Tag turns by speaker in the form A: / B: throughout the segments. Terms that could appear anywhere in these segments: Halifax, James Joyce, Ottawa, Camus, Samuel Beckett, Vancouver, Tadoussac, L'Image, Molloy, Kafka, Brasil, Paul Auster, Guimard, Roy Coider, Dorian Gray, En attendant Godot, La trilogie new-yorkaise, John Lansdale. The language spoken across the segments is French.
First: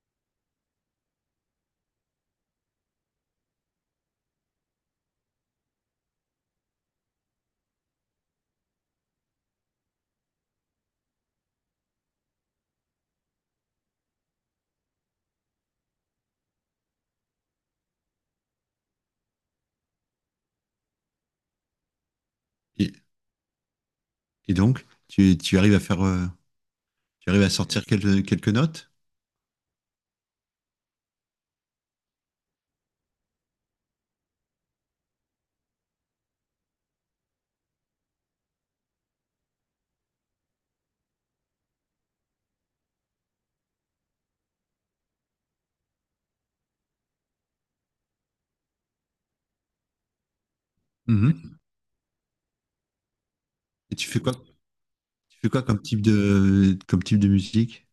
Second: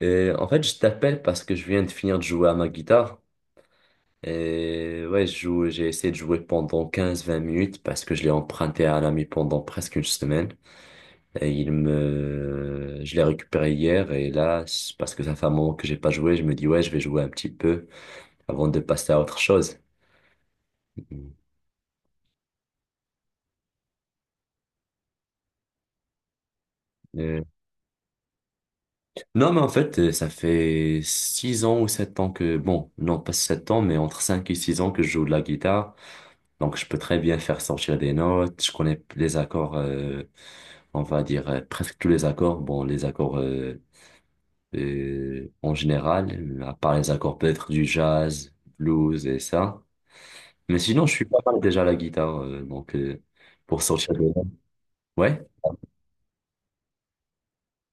A: Et en fait, je t'appelle parce que je viens de finir de jouer à ma guitare. Et ouais, je joue, j'ai essayé de jouer pendant 15-20 minutes parce que je l'ai emprunté à un ami pendant presque une semaine. Et je l'ai récupéré hier et là, c'est parce que ça fait un moment que j'ai pas joué, je me dis ouais, je vais jouer un petit peu avant de passer à autre chose.
B: Et, et donc, tu arrives à faire, tu
A: Euh,
B: arrives à sortir quelques notes.
A: Non, mais en fait, ça fait 6 ans ou 7 ans que, bon, non pas 7 ans, mais entre 5 et 6 ans que je joue de la guitare. Donc, je peux très bien faire sortir des notes. Je connais les accords, on va dire presque tous les accords. Bon, les accords en général, à part les accords peut-être du jazz, blues et ça. Mais sinon, je suis pas
B: Mhm.
A: mal déjà à la guitare, donc, pour
B: Et tu
A: sortir
B: fais
A: des
B: quoi?
A: notes.
B: Tu
A: Ouais.
B: fais quoi comme comme type de musique?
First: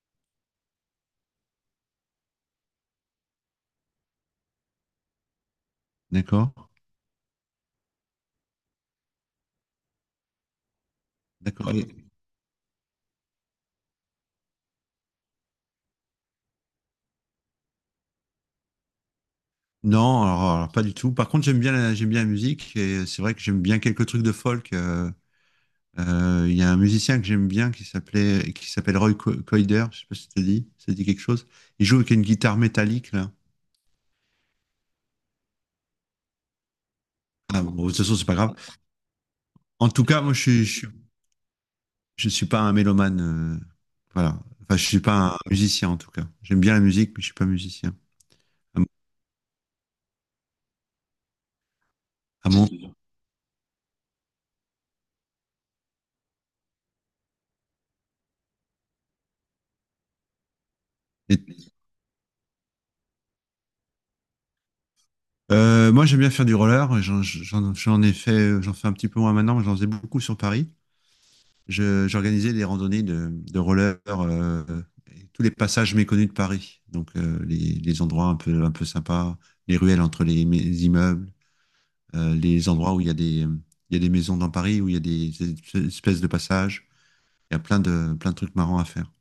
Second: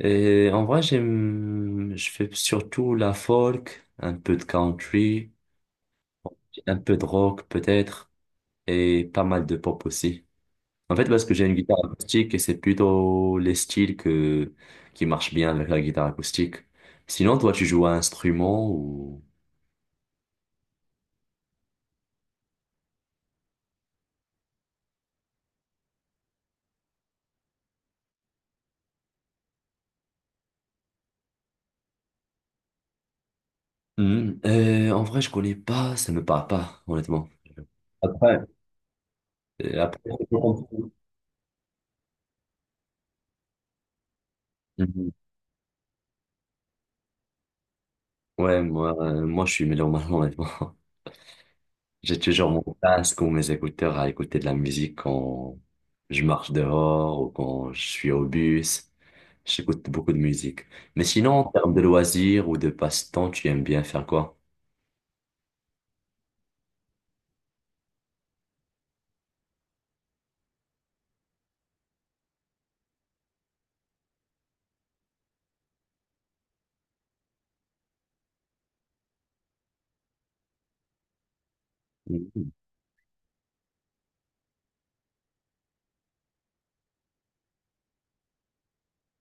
A: Et en vrai, je fais surtout la folk, un peu de country,
B: D'accord?
A: un peu de rock peut-être, et pas mal de pop aussi. En fait, parce que j'ai une
B: D'accord.
A: guitare acoustique et c'est plutôt qui marchent bien avec la guitare acoustique. Sinon, toi, tu joues à un instrument ou...
B: Non, pas du tout. Par contre, j'aime bien la musique et c'est vrai que j'aime bien quelques trucs de folk. Il y a un musicien que j'aime bien qui s'appelle Roy Coider. Je sais pas si ça te dit quelque chose. Il joue avec une guitare métallique là.
A: Hmm, en vrai, je connais pas, ça me parle pas, honnêtement.
B: Ah bon, de toute façon, c'est pas
A: Après,
B: grave. En
A: après,
B: tout cas,
A: c'est
B: moi,
A: pas
B: je suis,
A: compliqué.
B: je suis Je suis pas un mélomane, euh, voilà. Enfin, je suis
A: Mhm.
B: pas un musicien en tout cas. J'aime bien la musique, mais je suis pas musicien.
A: Ouais,
B: À mon,
A: moi, je suis mélomane, honnêtement. J'ai
B: à
A: toujours mon
B: mon-
A: casque ou mes écouteurs à écouter de la musique quand je marche dehors ou quand je suis au bus. J'écoute beaucoup de musique. Mais sinon, en
B: et-
A: termes de loisirs ou de passe-temps, tu aimes bien faire quoi?
B: Moi, j'aime bien faire du roller. J'en fais un petit peu moins maintenant, mais j'en faisais beaucoup sur Paris. J'organisais des randonnées de roller, et tous les passages méconnus de Paris. Donc, les endroits un peu sympas, les ruelles entre les immeubles,
A: Mhm.
B: les endroits où il y a des maisons dans Paris, où il y a des espèces de passages. Il y a plein de trucs marrants à faire.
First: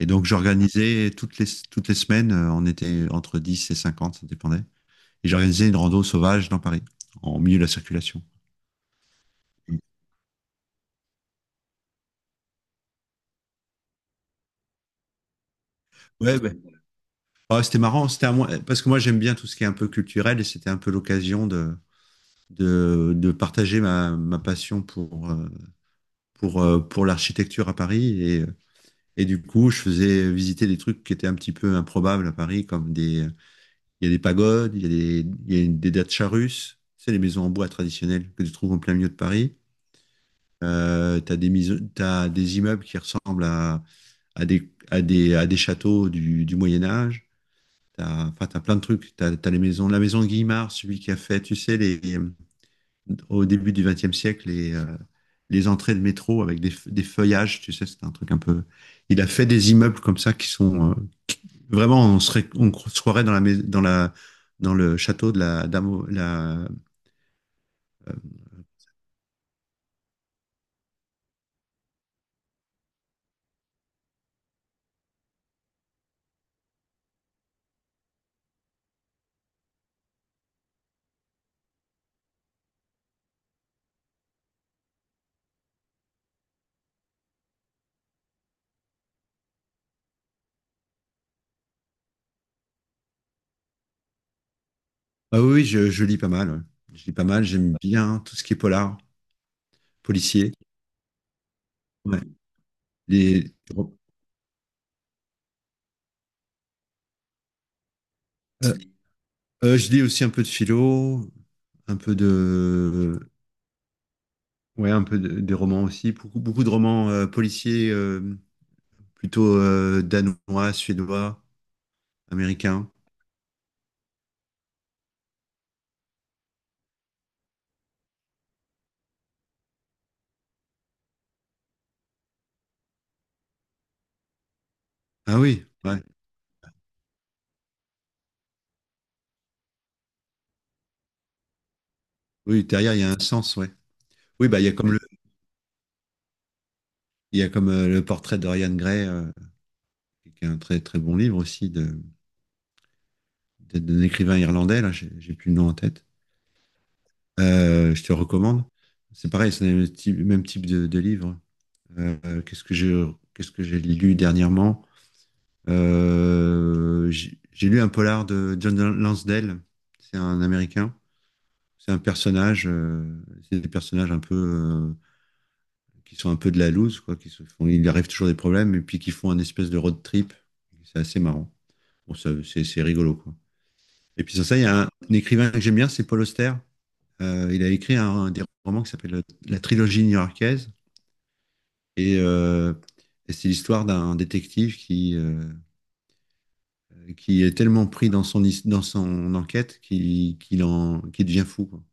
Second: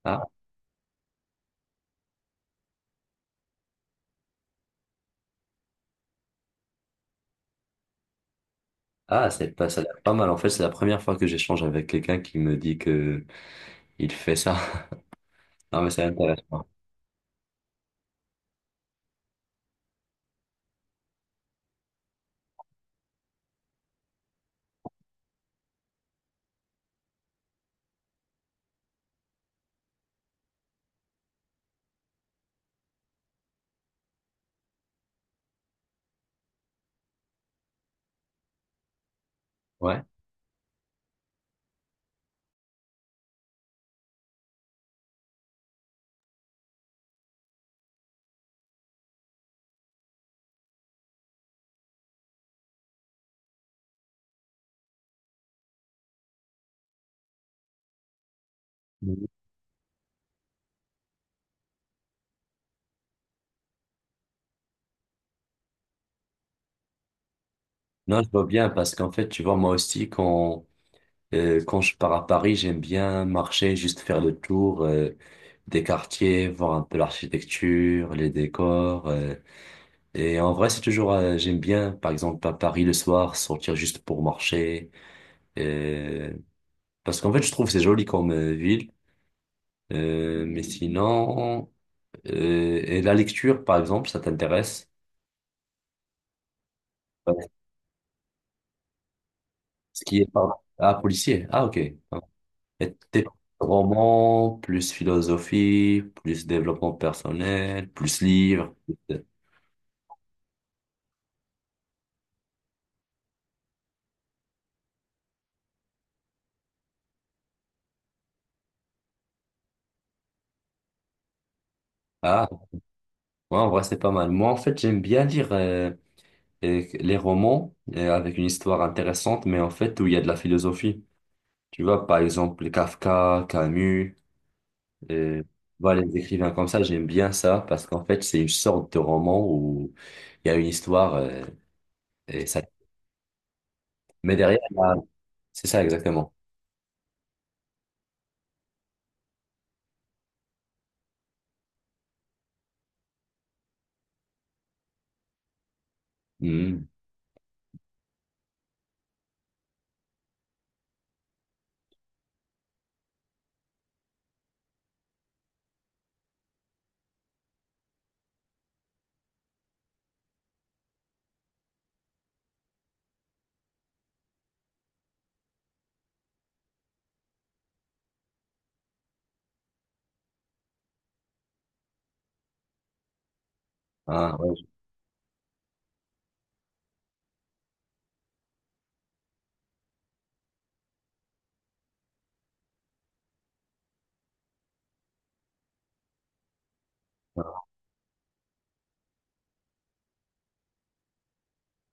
B: Et
A: Ah,
B: donc, j'organisais toutes les semaines, on était entre 10 et 50, ça dépendait. Et j'organisais une rando sauvage dans Paris, en milieu de la circulation.
A: ah, c'est pas, ça a l'air pas mal. En fait, c'est la première fois que j'échange avec quelqu'un qui me dit que il fait ça Non, mais c'est
B: Ouais, ouais.
A: intéressant.
B: Ah, c'était marrant, c'était un parce que moi j'aime bien tout ce qui est un peu culturel et c'était un peu l'occasion de partager ma passion pour, pour l'architecture à Paris. Et du coup, je faisais visiter des trucs qui étaient un petit peu improbables à Paris, il y a des pagodes, il y a des dachas russes, c'est les maisons en bois traditionnelles que tu trouves en plein milieu de Paris.
A: Ouais.
B: Tu as t'as des immeubles qui ressemblent à à des châteaux du Moyen Âge. T'as, enfin, t'as plein de trucs. T'as les maisons, la maison Guimard, celui qui a fait, tu sais, les, au début du XXe siècle, les entrées de métro avec des feuillages, tu sais, c'est un truc un peu. Il
A: Mhm.
B: a fait des immeubles comme ça qui sont vraiment, on serait, se croirait dans la, mais- dans la, dans le château de la dame.
A: Non, je vois bien parce qu'en fait, tu vois, moi aussi, quand je pars à Paris, j'aime bien marcher, juste faire le tour, des quartiers, voir un peu l'architecture, les décors. Et en vrai, j'aime bien, par exemple, à Paris le soir, sortir juste pour marcher. Euh, Parce qu'en fait, je trouve que c'est joli comme ville. Mais sinon, et la lecture, par exemple, ça t'intéresse?
B: Ah oui, oui, je lis pas mal. Ouais. Je lis pas mal.
A: Ouais.
B: J'aime bien tout ce qui est polar,
A: Ce qui est, pardon.
B: policier.
A: Ah, policier. Ah, ok. Et
B: Ouais,
A: tes
B: les- euh,
A: romans, plus philosophie, plus développement personnel, plus livres. plus-
B: je lis aussi un peu de philo, un peu de, ouais, des romans aussi, beaucoup de romans policiers, plutôt danois, suédois,
A: Ah,
B: américains.
A: ouais, en vrai, c'est pas mal. Moi, en fait, j'aime bien lire les romans avec une histoire intéressante, mais en fait, où il y a de la philosophie. Tu vois, par exemple, Kafka, Camus.
B: Ah
A: Euh,
B: oui, ouais.
A: voilà, les écrivains comme ça, j'aime bien ça parce qu'en fait, c'est une sorte de roman où il y a une histoire et ça.
B: Oui, derrière il y a un sens, ouais.
A: Mais
B: Oui,
A: derrière,
B: bah
A: là, c'est ça exactement.
B: il y a comme le portrait de Dorian Gray, qui est un très très bon livre aussi d'un écrivain irlandais. Là, j'ai plus le nom en tête.
A: Mhm.
B: Je te recommande. C'est pareil, c'est le même type de livre. Euh, qu'est-ce que j'ai qu'est-ce que j'ai lu dernièrement? J'ai lu un polar de John Lansdale. C'est un Américain. C'est un personnage. C'est des personnages un peu qui sont un peu de la loose, quoi. Qui se font, il arrive toujours des problèmes et puis qui font un espèce de road trip. C'est assez marrant. Bon, ça, c'est rigolo, quoi. Et puis
A: Ah,
B: sur
A: ouais,
B: ça, il y a un écrivain que j'aime bien, c'est Paul Auster. Il a écrit un des romans qui s'appelle La trilogie new-yorkaise. Et, euh, et c'est l'histoire d'un détective qui est
A: je-
B: tellement pris dans dans son enquête qu'il devient fou, quoi.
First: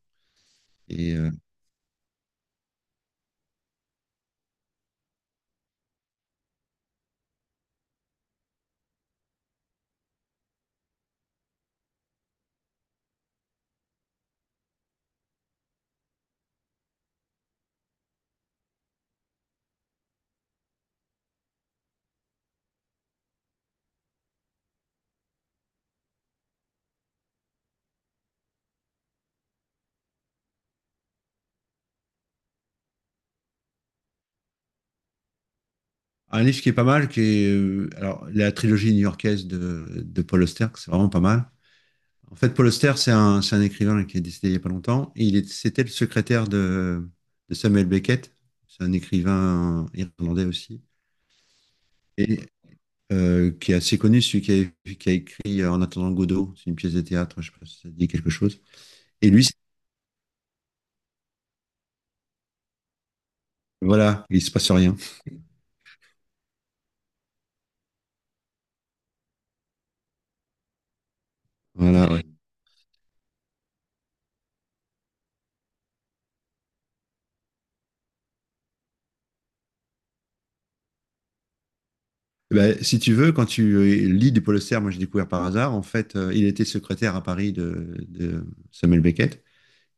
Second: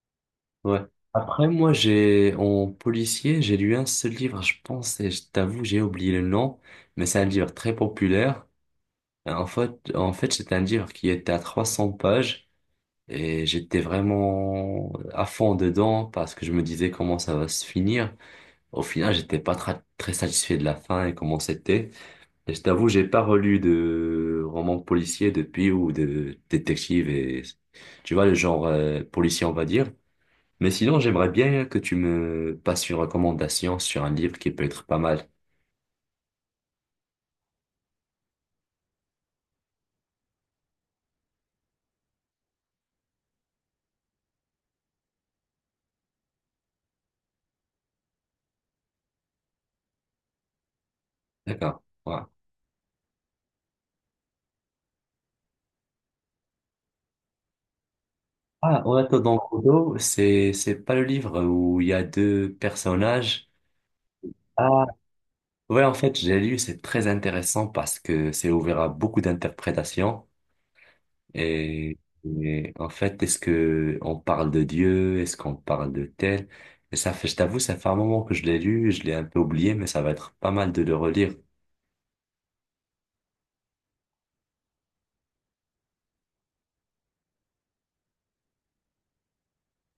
A: ouais.
B: Et,
A: Après, moi, j'ai en policier, j'ai lu un seul livre, je pense, et je t'avoue, j'ai oublié le nom, mais c'est un livre très populaire. En fait, c'est un livre qui était à 300 pages et j'étais vraiment à fond dedans parce que je me disais comment ça va se finir. Au final, j'étais pas tra- très satisfait de la fin et comment c'était. Et je t'avoue, j'ai pas relu de roman policier depuis ou de détective et tu vois le genre policier, on va dire. Mais sinon, j'aimerais bien que tu me passes une recommandation sur un livre qui peut être pas mal.
B: un livre qui est pas mal, qui est, alors, la trilogie new-yorkaise de Paul Auster, que c'est vraiment pas mal. En fait, Paul Auster, c'est c'est un écrivain là, qui est décédé il y a pas longtemps. C'était le secrétaire de Samuel Beckett. C'est un écrivain irlandais aussi.
A: D'accord. Voilà.
B: Et qui est assez connu, celui qui a écrit En attendant Godot. C'est une pièce de théâtre, je sais pas si ça dit quelque chose.
A: Ah, on attend
B: Et
A: dans
B: lui,
A: Kudo, c'est pas le livre où il y a deux personnages.
B: voilà, il se passe
A: Ah,
B: rien.
A: ouais, en fait, j'ai lu, c'est très intéressant parce que c'est ouvert à beaucoup d'interprétations. Et,
B: Voilà, ouais.
A: et en fait, est-ce que on parle de Dieu? Est-ce qu'on parle de tel? Et ça fait, je t'avoue, ça fait un moment que je l'ai lu, je l'ai un peu oublié, mais ça va être pas mal de le relire.
B: Eh ben, si tu veux, quand tu lis du Polester, moi j'ai découvert par hasard, en fait, il était secrétaire à Paris de Samuel Beckett.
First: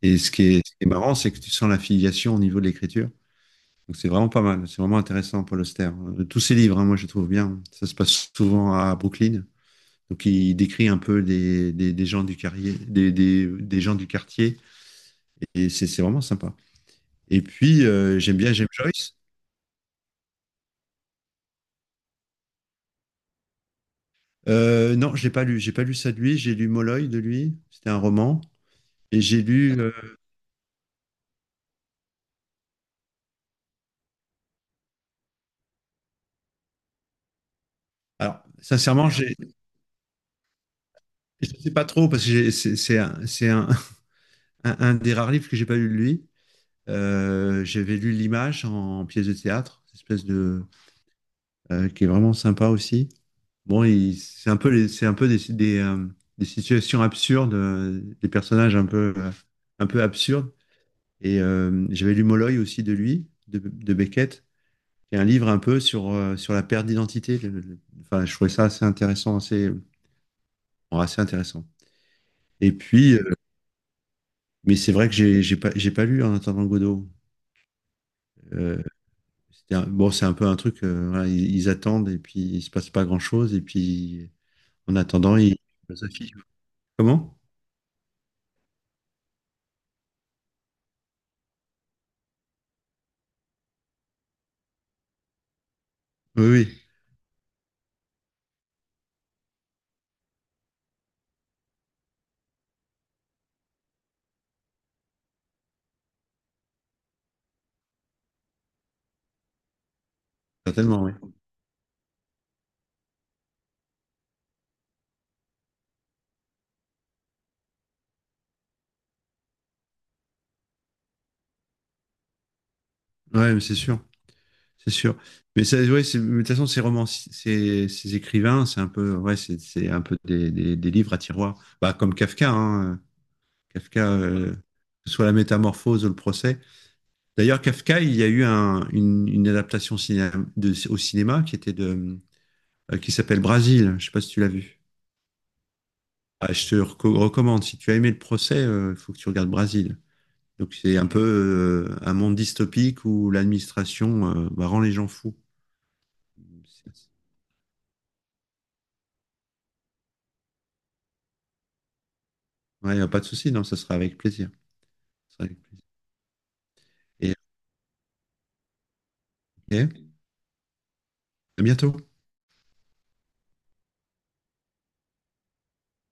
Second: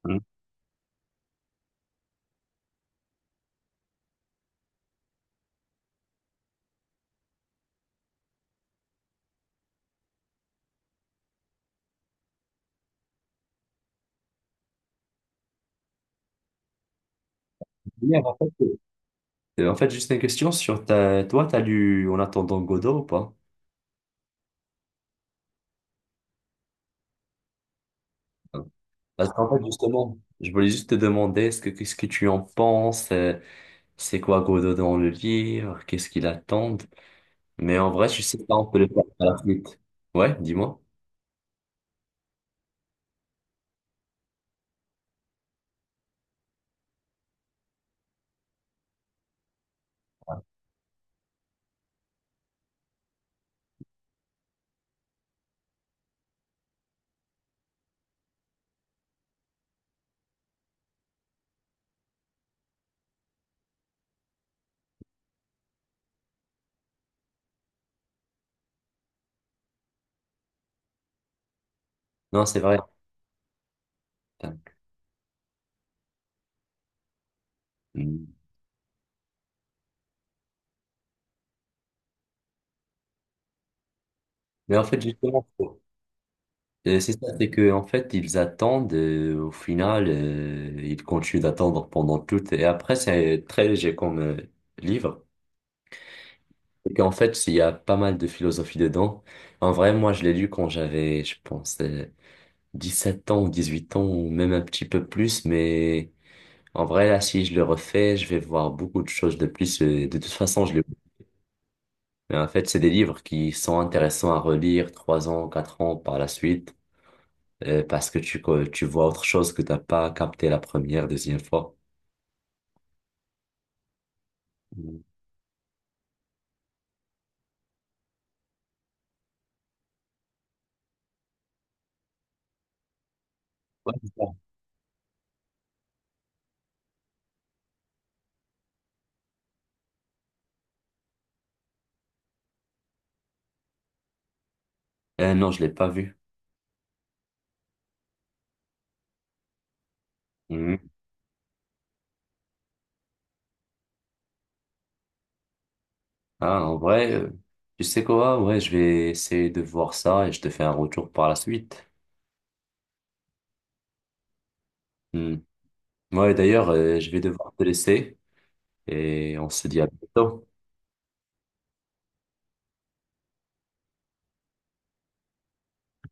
B: Et
A: Mm.
B: ce qui est marrant, c'est que tu sens l'affiliation au niveau de l'écriture. Donc c'est vraiment pas mal, c'est vraiment intéressant, Paul Auster. Tous ses livres, hein, moi je les trouve bien. Ça se passe souvent à Brooklyn. Donc il décrit un peu des gens, du quartier, des gens du quartier. Et c'est vraiment sympa. Et puis
A: Hier, en
B: j'aime bien James
A: fait,
B: Joyce.
A: juste une question sur toi, t'as lu En attendant Godot ou pas?
B: Non, j'ai pas lu. J'ai pas lu ça de lui. J'ai lu Molloy de lui. C'était un roman.
A: Non.
B: Et
A: Parce
B: j'ai
A: qu'en fait,
B: lu.
A: justement, je voulais juste te demander, qu'est-ce que tu en penses? C'est quoi Godot dans le livre? Qu'est-ce qu'il attend? Mais en vrai, je sais pas, on peut le faire
B: Sincèrement,
A: à la suite. Ouais, dis-moi.
B: je ne sais pas trop parce que c'est un des rares livres que j'ai pas lu de lui. J'avais lu L'Image en, pièce de théâtre, cette espèce de qui est vraiment sympa aussi. Bon, c'est un peu c'est un peu des situations absurdes, des personnages un peu absurdes. Et j'avais lu Molloy aussi de lui, de Beckett, qui est un livre un peu sur, sur la perte d'identité. Enfin, je trouvais ça assez intéressant, assez, bon, assez intéressant.
A: Non, c'est
B: Et
A: vrai.
B: puis, mais c'est vrai que j'ai pas lu En attendant Godot.
A: Putain.
B: Euh, bon, c'est un peu un truc, voilà, ils attendent et puis il se passe pas grand-chose. Et puis,
A: Mais en
B: en
A: fait,
B: attendant,
A: justement,
B: ils philosophient.
A: c'est ça,
B: Comment?
A: en fait, ils attendent, au final, ils continuent d'attendre pendant tout, et après, c'est très léger comme livre.
B: Oui, oui,
A: Et qu'en fait, il y a pas mal de philosophie dedans. En vrai, moi, je l'ai lu quand j'avais, je pense, 7 ans ou 18 ans, ou même un petit peu plus, mais en vrai, là, si je le refais, je vais voir beaucoup de choses de plus. De toute façon, je le...
B: certainement, oui.
A: Mais en fait, c'est des livres qui sont intéressants à relire 3 ans, 4 ans par la suite. Parce que tu vois autre chose que t'as pas capté la première, deuxième fois.
B: Ouais, mais c'est sûr, c'est
A: Mm.
B: sûr. Mais ça, ouais, mais de toute façon, ces romans, ces écrivains, c'est un peu, ouais, c'est un peu des livres à tiroir. Bah, comme Kafka, hein.
A: Ouais,
B: Kafka,
A: c'est ça.
B: que ce soit La Métamorphose ou Le Procès. D'ailleurs, Kafka, il y a eu une adaptation au cinéma qui était qui s'appelle Brasil. Je ne sais pas si tu l'as vu.
A: Non, je l'ai pas vu.
B: Ah, je te recommande. Si tu as aimé Le Procès, il faut que tu regardes Brasil. Donc
A: Mhm.
B: c'est un peu un monde dystopique où l'administration bah, rend les gens fous.
A: Ah, en vrai, tu sais quoi? Ouais, je vais essayer de voir ça et je te fais un retour par la suite.
B: Ouais, y a pas de souci, non, ça sera avec plaisir. Ça
A: Mhm.
B: sera avec plaisir.
A: Ouais, d'ailleurs, je vais
B: Et
A: devoir te laisser et on se dit à
B: ok,
A: bientôt.
B: à bientôt.